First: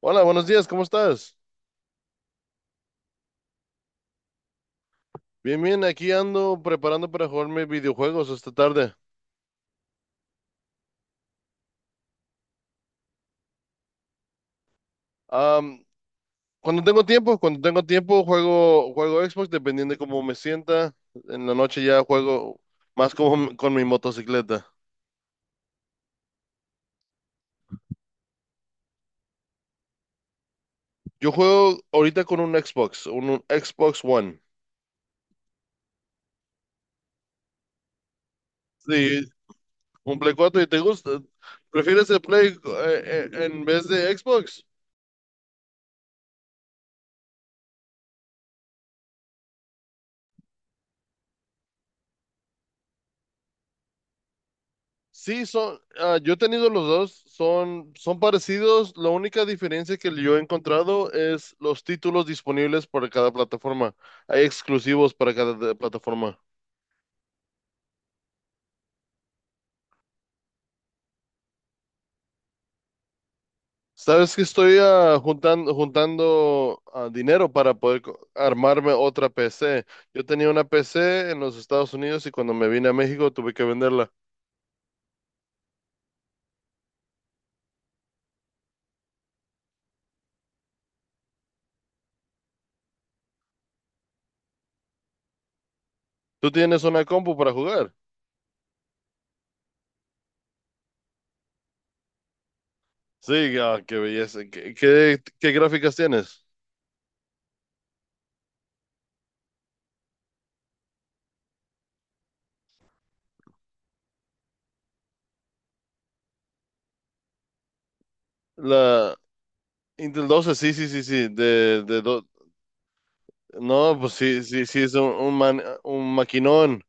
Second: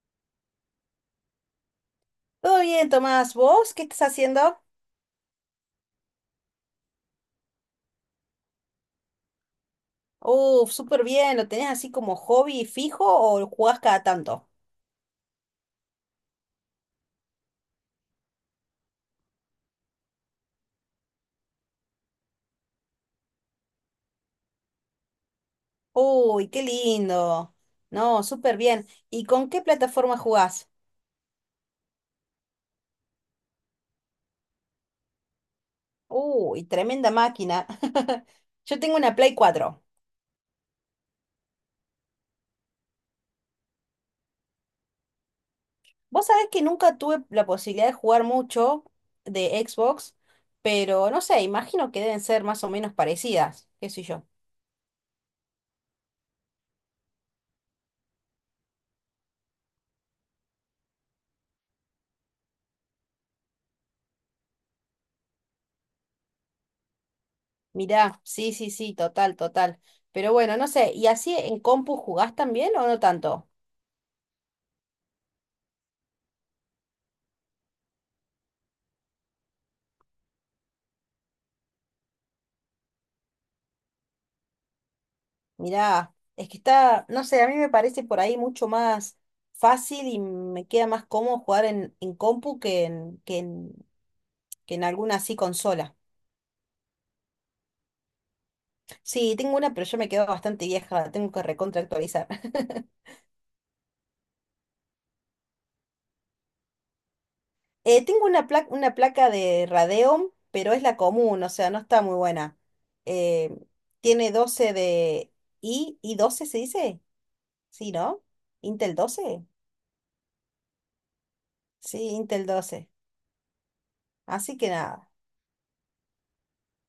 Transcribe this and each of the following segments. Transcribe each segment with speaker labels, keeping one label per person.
Speaker 1: Hola, buenos días, ¿cómo estás?
Speaker 2: Todo bien, Tomás. ¿Vos qué estás haciendo?
Speaker 1: Bien, bien, aquí ando preparando para jugarme videojuegos esta tarde.
Speaker 2: Uf, súper bien. ¿Lo tenés así como hobby fijo o lo jugás cada tanto?
Speaker 1: Am, cuando tengo tiempo juego Xbox dependiendo de cómo me sienta. En la noche ya juego más como con mi motocicleta.
Speaker 2: Uy, qué lindo. No, súper bien. ¿Y con qué plataforma jugás?
Speaker 1: Yo juego ahorita con un Xbox, un Xbox One.
Speaker 2: Uy, tremenda máquina. Yo tengo una
Speaker 1: Sí,
Speaker 2: Play 4.
Speaker 1: un Play 4 y te gusta. ¿Prefieres el Play en vez de Xbox?
Speaker 2: Vos sabés que nunca tuve la posibilidad de jugar mucho de Xbox, pero no sé, imagino que deben ser más o menos parecidas, qué sé yo.
Speaker 1: Sí, son, yo he tenido los dos, son parecidos. La única diferencia que yo he encontrado es los títulos disponibles para cada plataforma. Hay exclusivos para cada plataforma.
Speaker 2: Mirá, sí, sí, sí, total, total. Pero bueno, no sé, ¿y así en compu jugás también o no tanto?
Speaker 1: Sabes que estoy juntando dinero para poder armarme otra PC. Yo tenía una PC en los Estados Unidos y cuando me vine a México tuve que venderla.
Speaker 2: Mirá, es que está, no sé, a mí me parece por ahí mucho más fácil y me queda más cómodo jugar en compu que en alguna así consola.
Speaker 1: ¿Tú tienes una compu para jugar?
Speaker 2: Sí, tengo una, pero yo me quedo bastante vieja, la tengo que recontra actualizar.
Speaker 1: Sí, qué belleza. ¿Qué gráficas tienes?
Speaker 2: Tengo una placa de Radeon, pero es la común, o sea, no está muy buena. Eh, tiene 12 de y doce se dice? Sí, ¿no? Intel
Speaker 1: La,
Speaker 2: doce.
Speaker 1: Intel doce, sí, sí, sí, sí,
Speaker 2: Sí, Intel doce.
Speaker 1: No, pues sí,
Speaker 2: Así
Speaker 1: sí,
Speaker 2: que
Speaker 1: sí, es
Speaker 2: nada.
Speaker 1: un maquinón.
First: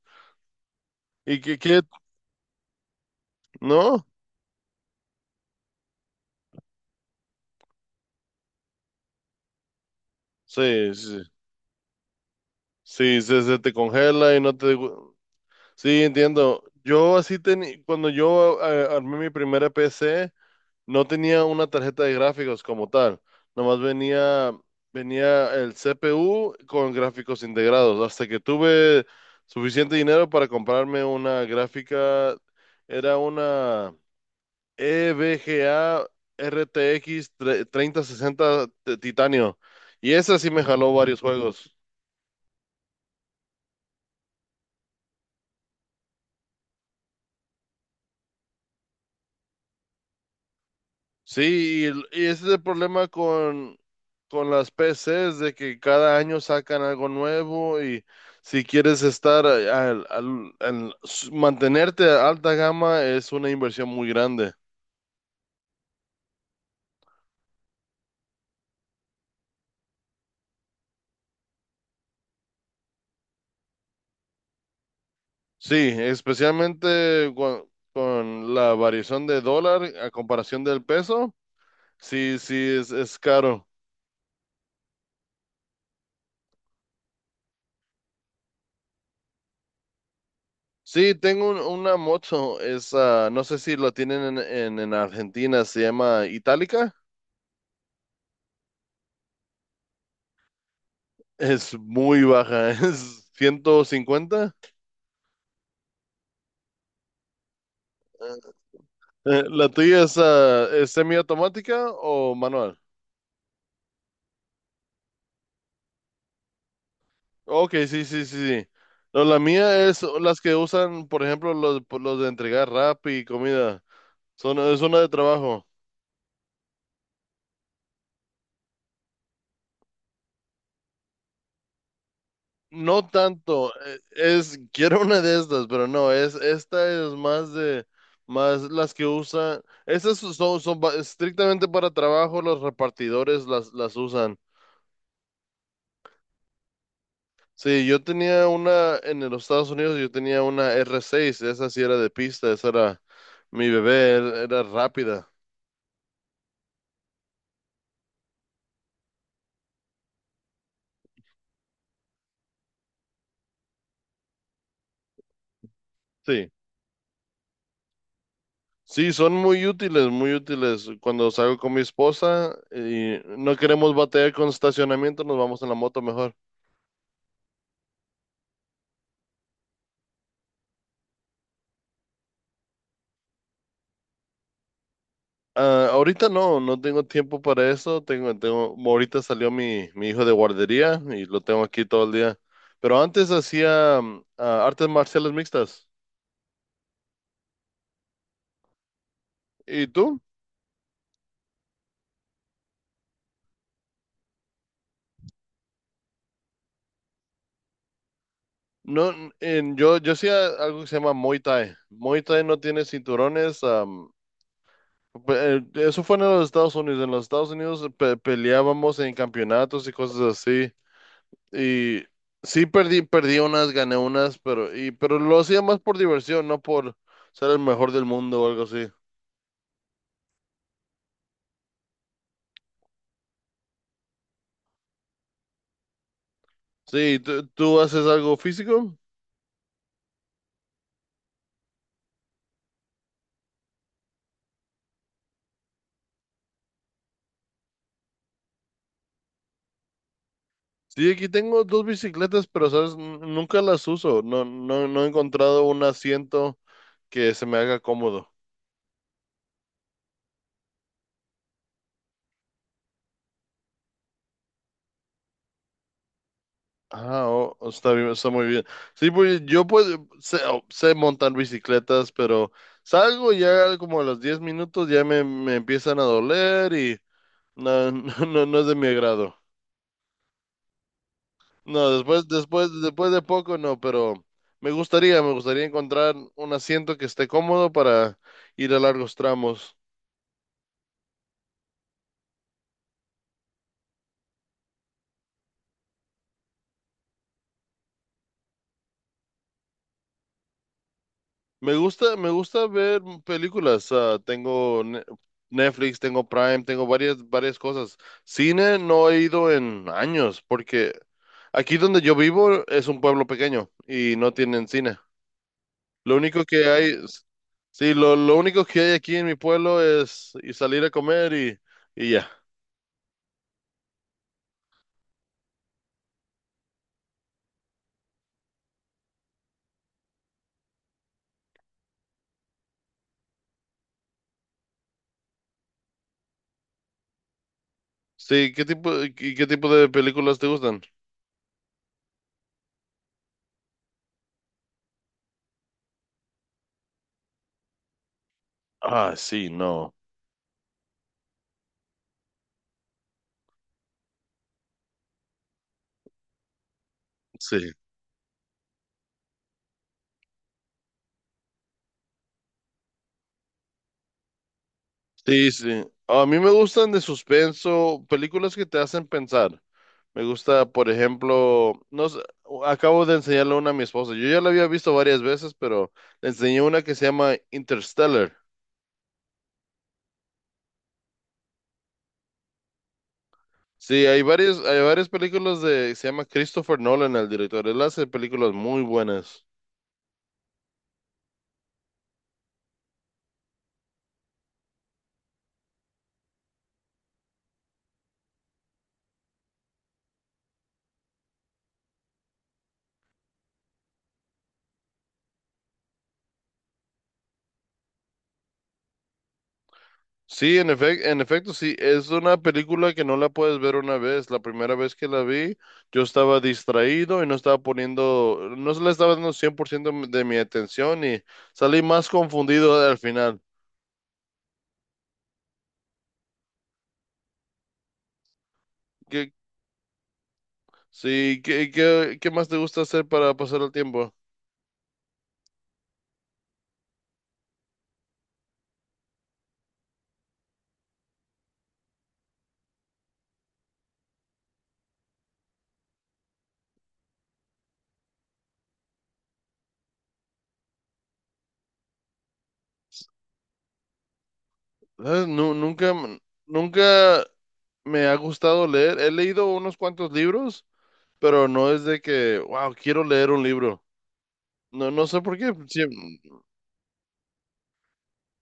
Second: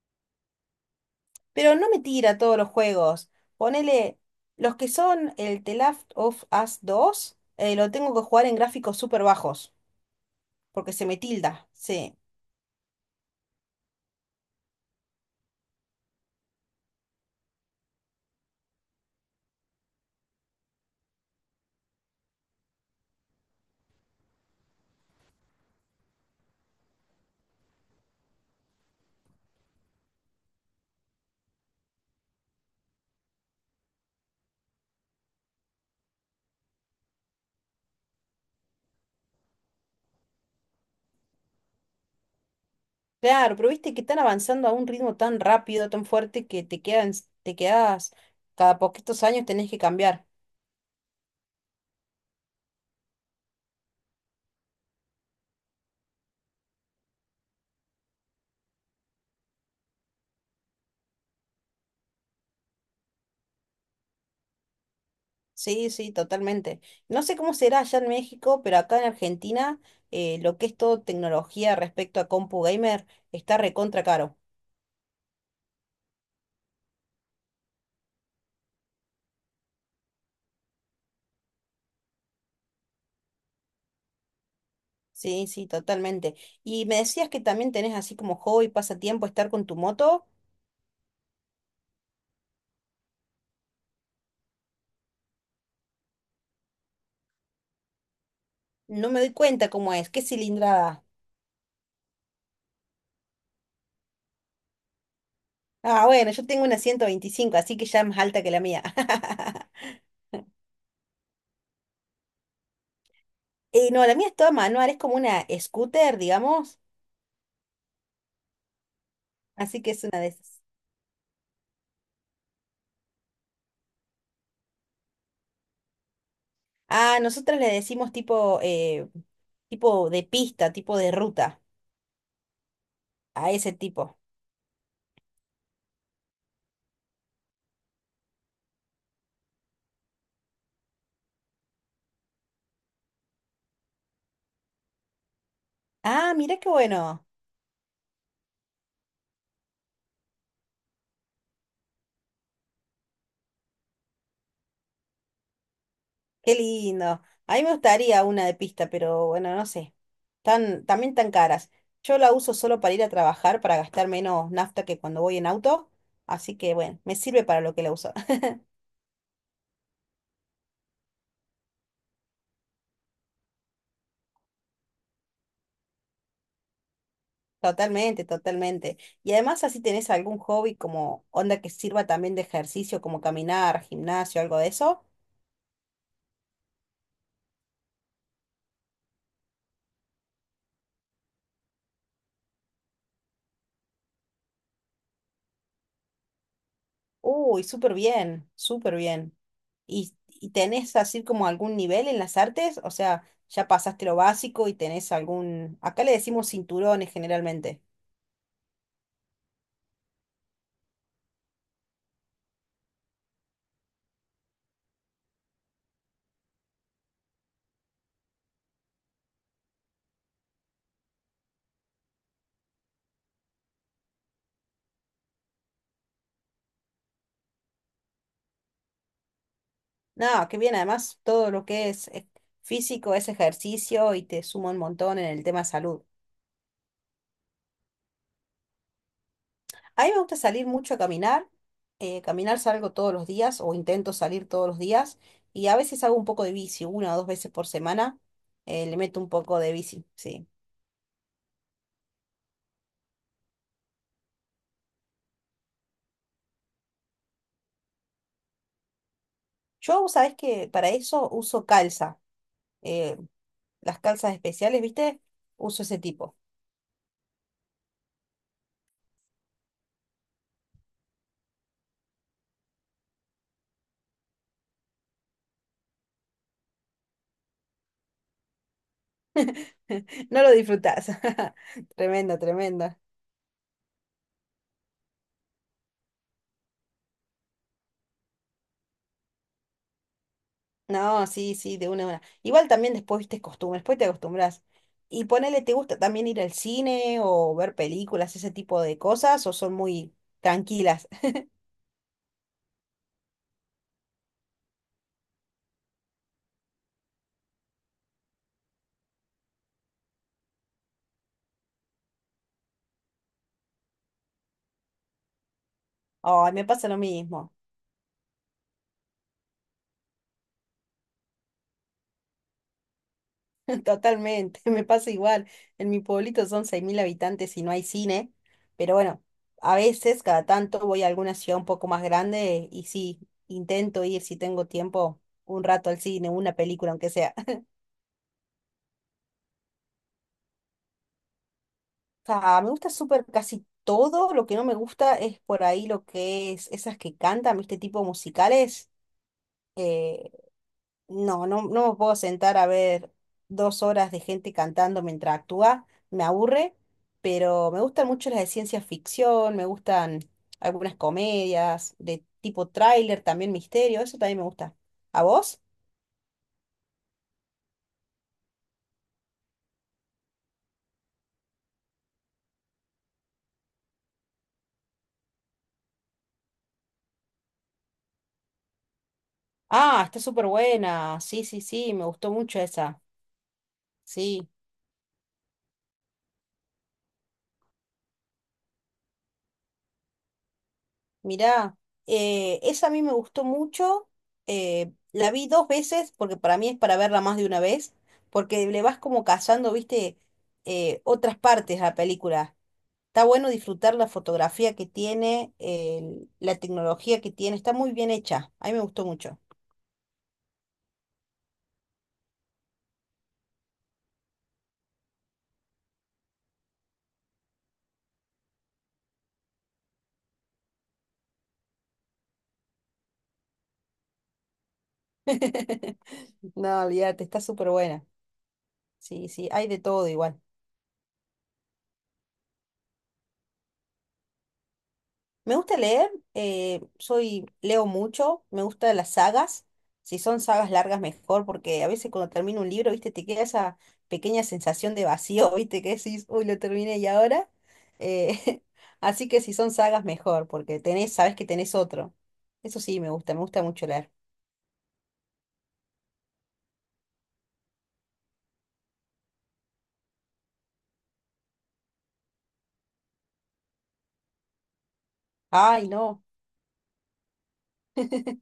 Speaker 1: ¿Y qué,
Speaker 2: Pero
Speaker 1: qué?
Speaker 2: no me tira todos los juegos.
Speaker 1: ¿No?
Speaker 2: Ponele los que son el The Last of Us dos, lo tengo que jugar en gráficos súper bajos,
Speaker 1: Sí,
Speaker 2: porque se me
Speaker 1: sí,
Speaker 2: tilda. Sí.
Speaker 1: sí, se te congela y no te. Sí, entiendo. Yo así tenía, cuando yo armé mi primera PC, no tenía una tarjeta de gráficos como tal. Nomás venía el CPU con gráficos integrados. Hasta que tuve suficiente dinero para comprarme una gráfica, era una EVGA RTX 3060 Titanio. Y esa sí me jaló varios juegos.
Speaker 2: Claro, pero viste que están avanzando a un ritmo tan rápido, tan fuerte, que te quedas, cada poquitos años tenés que cambiar.
Speaker 1: Sí, y ese es el problema con las PCs, de que cada año sacan algo nuevo y si quieres estar mantenerte a alta gama es una inversión muy grande.
Speaker 2: Sí, sí, totalmente. No sé cómo será allá en México, pero acá en Argentina, lo que es todo tecnología respecto a compu gamer está recontra caro.
Speaker 1: Sí, especialmente con la variación de dólar a comparación del peso, sí, sí, es caro.
Speaker 2: Sí, sí, totalmente. Y me decías que también tenés así como hobby, pasatiempo, estar con tu moto.
Speaker 1: Sí, tengo una moto, es, no sé si lo tienen en, en Argentina, se llama Itálica,
Speaker 2: No me doy cuenta cómo es. ¿Qué cilindrada?
Speaker 1: es muy baja, es 150.
Speaker 2: Ah, bueno, yo tengo una 125, así que ya es más alta que la mía.
Speaker 1: ¿La tuya es semiautomática o manual?
Speaker 2: No, la mía es toda manual, es como una scooter, digamos.
Speaker 1: Ok, sí, sí, sí, sí. No, la
Speaker 2: Así
Speaker 1: mía
Speaker 2: que
Speaker 1: es
Speaker 2: es una de
Speaker 1: las que
Speaker 2: esas.
Speaker 1: usan, por ejemplo, los de entregar rap y comida, son, es una de trabajo.
Speaker 2: Ah, nosotros le decimos tipo, tipo de pista, tipo de ruta,
Speaker 1: No
Speaker 2: a
Speaker 1: tanto,
Speaker 2: ese tipo.
Speaker 1: es, quiero una de estas, pero no, es, esta es más de, más las que usan, estas son, estrictamente para trabajo, los repartidores las usan.
Speaker 2: Ah, mira qué bueno,
Speaker 1: Sí, yo tenía una, en los Estados Unidos yo tenía una R6, esa sí era de pista, esa era mi bebé, era rápida.
Speaker 2: qué lindo. A mí me gustaría una de pista, pero bueno, no sé. También tan caras. Yo la uso solo para ir a trabajar, para gastar menos nafta que cuando voy en auto.
Speaker 1: Sí,
Speaker 2: Así que bueno, me sirve para lo que la uso.
Speaker 1: sí, son muy útiles, muy útiles. Cuando salgo con mi esposa y no queremos batear con estacionamiento, nos vamos en la moto mejor.
Speaker 2: Totalmente, totalmente. Y además así tenés algún hobby como onda que sirva también de ejercicio, como caminar, gimnasio, algo de eso.
Speaker 1: Ah, ahorita no, no tengo tiempo para eso. Ahorita salió mi hijo de guardería y lo tengo aquí todo el día. Pero antes hacía artes marciales mixtas.
Speaker 2: Uy, súper bien, súper bien.
Speaker 1: ¿Y
Speaker 2: ¿Y,
Speaker 1: tú?
Speaker 2: y tenés así como algún nivel en las artes? O sea, ya pasaste lo básico y tenés algún... Acá le decimos cinturones generalmente.
Speaker 1: No, yo hacía algo que se llama Muay Thai. Muay Thai no tiene cinturones. Eso fue en los Estados Unidos. En los Estados Unidos peleábamos en campeonatos y cosas así. Y sí perdí unas, gané unas, pero, pero lo hacía más por diversión, no por ser el mejor del mundo o algo así.
Speaker 2: No, qué bien, además todo lo que es, físico es ejercicio y te suma un montón en el tema salud.
Speaker 1: Sí, ¿tú haces algo físico?
Speaker 2: A mí me gusta salir mucho a caminar. Caminar salgo todos los días o intento salir todos los días y a veces hago un poco de bici, una o dos veces por semana. Le meto un poco de bici, sí.
Speaker 1: Sí, aquí tengo dos bicicletas, pero sabes, nunca las uso. No, no, no he encontrado un asiento que se me haga cómodo.
Speaker 2: Yo, sabes que para eso uso calza, eh, las calzas especiales, ¿viste? Uso ese tipo.
Speaker 1: Ah, oh, oh, está bien, está muy bien. Sí, pues yo pues sé montar bicicletas, pero salgo y ya como a los 10 minutos ya me empiezan a doler y no, no, no es de mi agrado.
Speaker 2: No lo disfrutás.
Speaker 1: No,
Speaker 2: Tremendo, tremendo.
Speaker 1: después de poco no, pero me gustaría encontrar un asiento que esté cómodo para ir a largos tramos.
Speaker 2: No, sí, sí, de una a una. Igual también después, viste, costumbres, después te acostumbras. Y ponele, ¿te gusta también ir al cine o ver películas, ese tipo de cosas, o son muy tranquilas?
Speaker 1: Me gusta ver películas. Tengo Netflix, tengo Prime, tengo varias cosas. Cine no he ido en años, porque aquí donde yo vivo es un pueblo pequeño y no tienen cine. Lo único
Speaker 2: Ay, me
Speaker 1: que hay,
Speaker 2: pasa lo
Speaker 1: es-
Speaker 2: mismo.
Speaker 1: Sí, lo único que hay aquí en mi pueblo es y salir a comer y ya.
Speaker 2: Totalmente, me pasa igual. En mi pueblito son 6.000 habitantes y no hay cine, pero bueno, a veces, cada tanto, voy a alguna ciudad un poco más grande y sí, intento ir si tengo tiempo un rato al cine, una película, aunque sea.
Speaker 1: Sí, ¿qué tipo de películas te gustan?
Speaker 2: Ah, me gusta súper casi todo, lo que no me gusta es por ahí lo que es esas que cantan, ¿viste? Tipo musicales.
Speaker 1: Ah, sí, no.
Speaker 2: No, no, no me puedo sentar a ver dos horas de gente cantando mientras actúa, me aburre,
Speaker 1: Sí.
Speaker 2: pero me gustan mucho las de ciencia ficción, me gustan algunas comedias de tipo tráiler, también misterio, eso también me gusta. ¿A
Speaker 1: Sí,
Speaker 2: vos?
Speaker 1: sí. A mí me gustan de suspenso, películas que te hacen pensar. Me gusta, por ejemplo, no sé, acabo de enseñarle una a mi esposa. Yo ya la había visto varias veces, pero le enseñé una que se llama Interstellar.
Speaker 2: Ah, está súper buena, sí, sí, sí, me gustó mucho esa,
Speaker 1: Sí, hay
Speaker 2: sí.
Speaker 1: varias, hay varias películas se llama Christopher Nolan, el director. Él hace películas muy buenas.
Speaker 2: Mirá, esa a mí me gustó mucho. La vi dos veces, porque para mí es para verla más de una vez, porque le vas como cazando, viste, otras partes a la película. Está bueno disfrutar la fotografía que tiene, la tecnología que tiene, está muy bien hecha. A mí me gustó mucho.
Speaker 1: Sí, en efecto, sí, es una película que no la puedes ver una vez. La primera vez que la vi, yo estaba distraído y no estaba poniendo, no se le estaba dando 100% de mi atención y salí más confundido al final.
Speaker 2: No, olvídate, está súper buena. Sí,
Speaker 1: ¿Qué,
Speaker 2: sí, hay de todo igual.
Speaker 1: sí, qué, qué, qué más te gusta hacer para pasar el tiempo?
Speaker 2: Me gusta leer, soy, leo mucho, me gustan las sagas. Si son sagas largas, mejor, porque a veces cuando termino un libro, viste, te queda esa pequeña sensación de vacío, viste, que decís, uy, lo terminé y ahora. Eh, Así que si son sagas, mejor, porque tenés, sabés que tenés otro. Eso sí, me gusta mucho leer.
Speaker 1: ¿Sabes? Nunca me ha gustado leer. He leído unos cuantos libros, pero no es de que, wow, quiero leer un libro. No, no sé por qué. Sí,
Speaker 2: Ay, no.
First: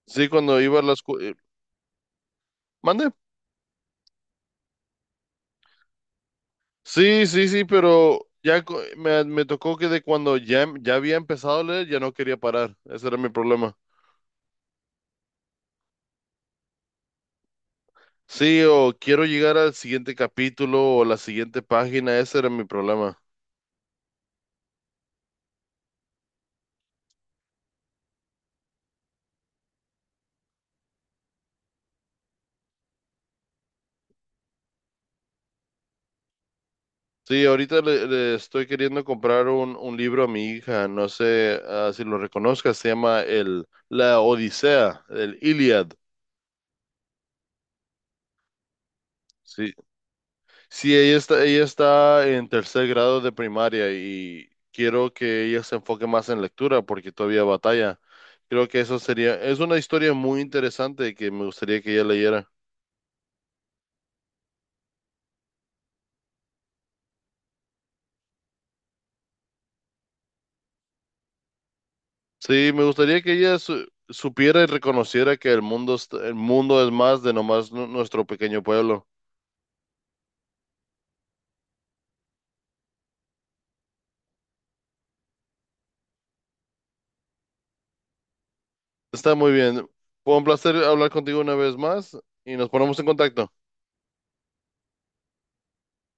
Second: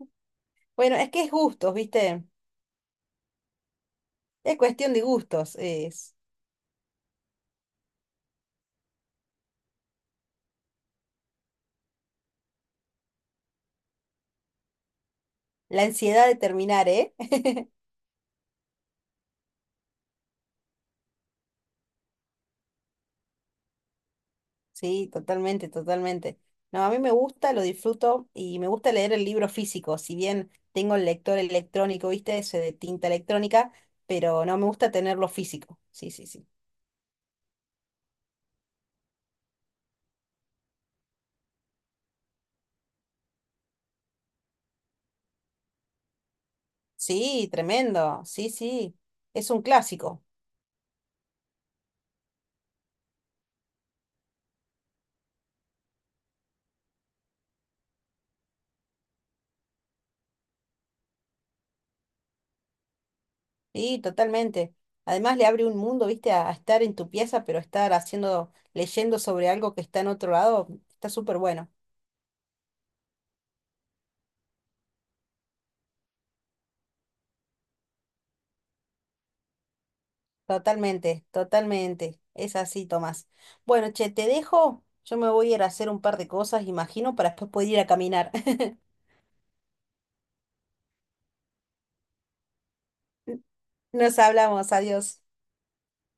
Speaker 1: sí, cuando iba a la
Speaker 2: Bueno, es que es
Speaker 1: escuela.
Speaker 2: gustos, viste. Es cuestión de gustos. Es
Speaker 1: Sí, sí, sí, pero ya me tocó que de cuando ya, ya había empezado a leer, ya no quería parar. Ese era mi problema.
Speaker 2: la ansiedad de terminar, ¿eh?
Speaker 1: Sí, o quiero llegar al siguiente capítulo o la siguiente página, ese era mi problema.
Speaker 2: Sí, totalmente, totalmente. No, a mí me gusta, lo disfruto y me gusta leer el libro físico, si bien tengo el lector electrónico, ¿viste? Ese de tinta electrónica, pero no me gusta tenerlo físico. Sí, sí, sí.
Speaker 1: Sí, ahorita le estoy queriendo comprar un libro a mi hija, no sé si lo reconozcas, se llama La Odisea, el Iliad.
Speaker 2: Sí, tremendo. Sí, sí. Es un
Speaker 1: Sí,
Speaker 2: clásico.
Speaker 1: sí, ella está en tercer grado de primaria y quiero que ella se enfoque más en lectura porque todavía batalla. Creo que eso sería, es una historia muy interesante que me gustaría que ella leyera.
Speaker 2: Sí, totalmente. Además le abre un mundo, ¿viste? A estar en tu pieza, pero estar haciendo, leyendo sobre algo que está en otro lado, está súper bueno.
Speaker 1: Sí, me gustaría que ella supiera y reconociera que el mundo, el mundo es más de nomás nuestro pequeño pueblo.
Speaker 2: Totalmente, totalmente. Es así, Tomás. Bueno, che, te dejo. Yo me voy a ir a hacer un par de cosas, imagino, para después poder ir a caminar.
Speaker 1: Está muy bien. Fue un placer hablar contigo una vez más y nos ponemos en contacto.
Speaker 2: Nos hablamos, adiós.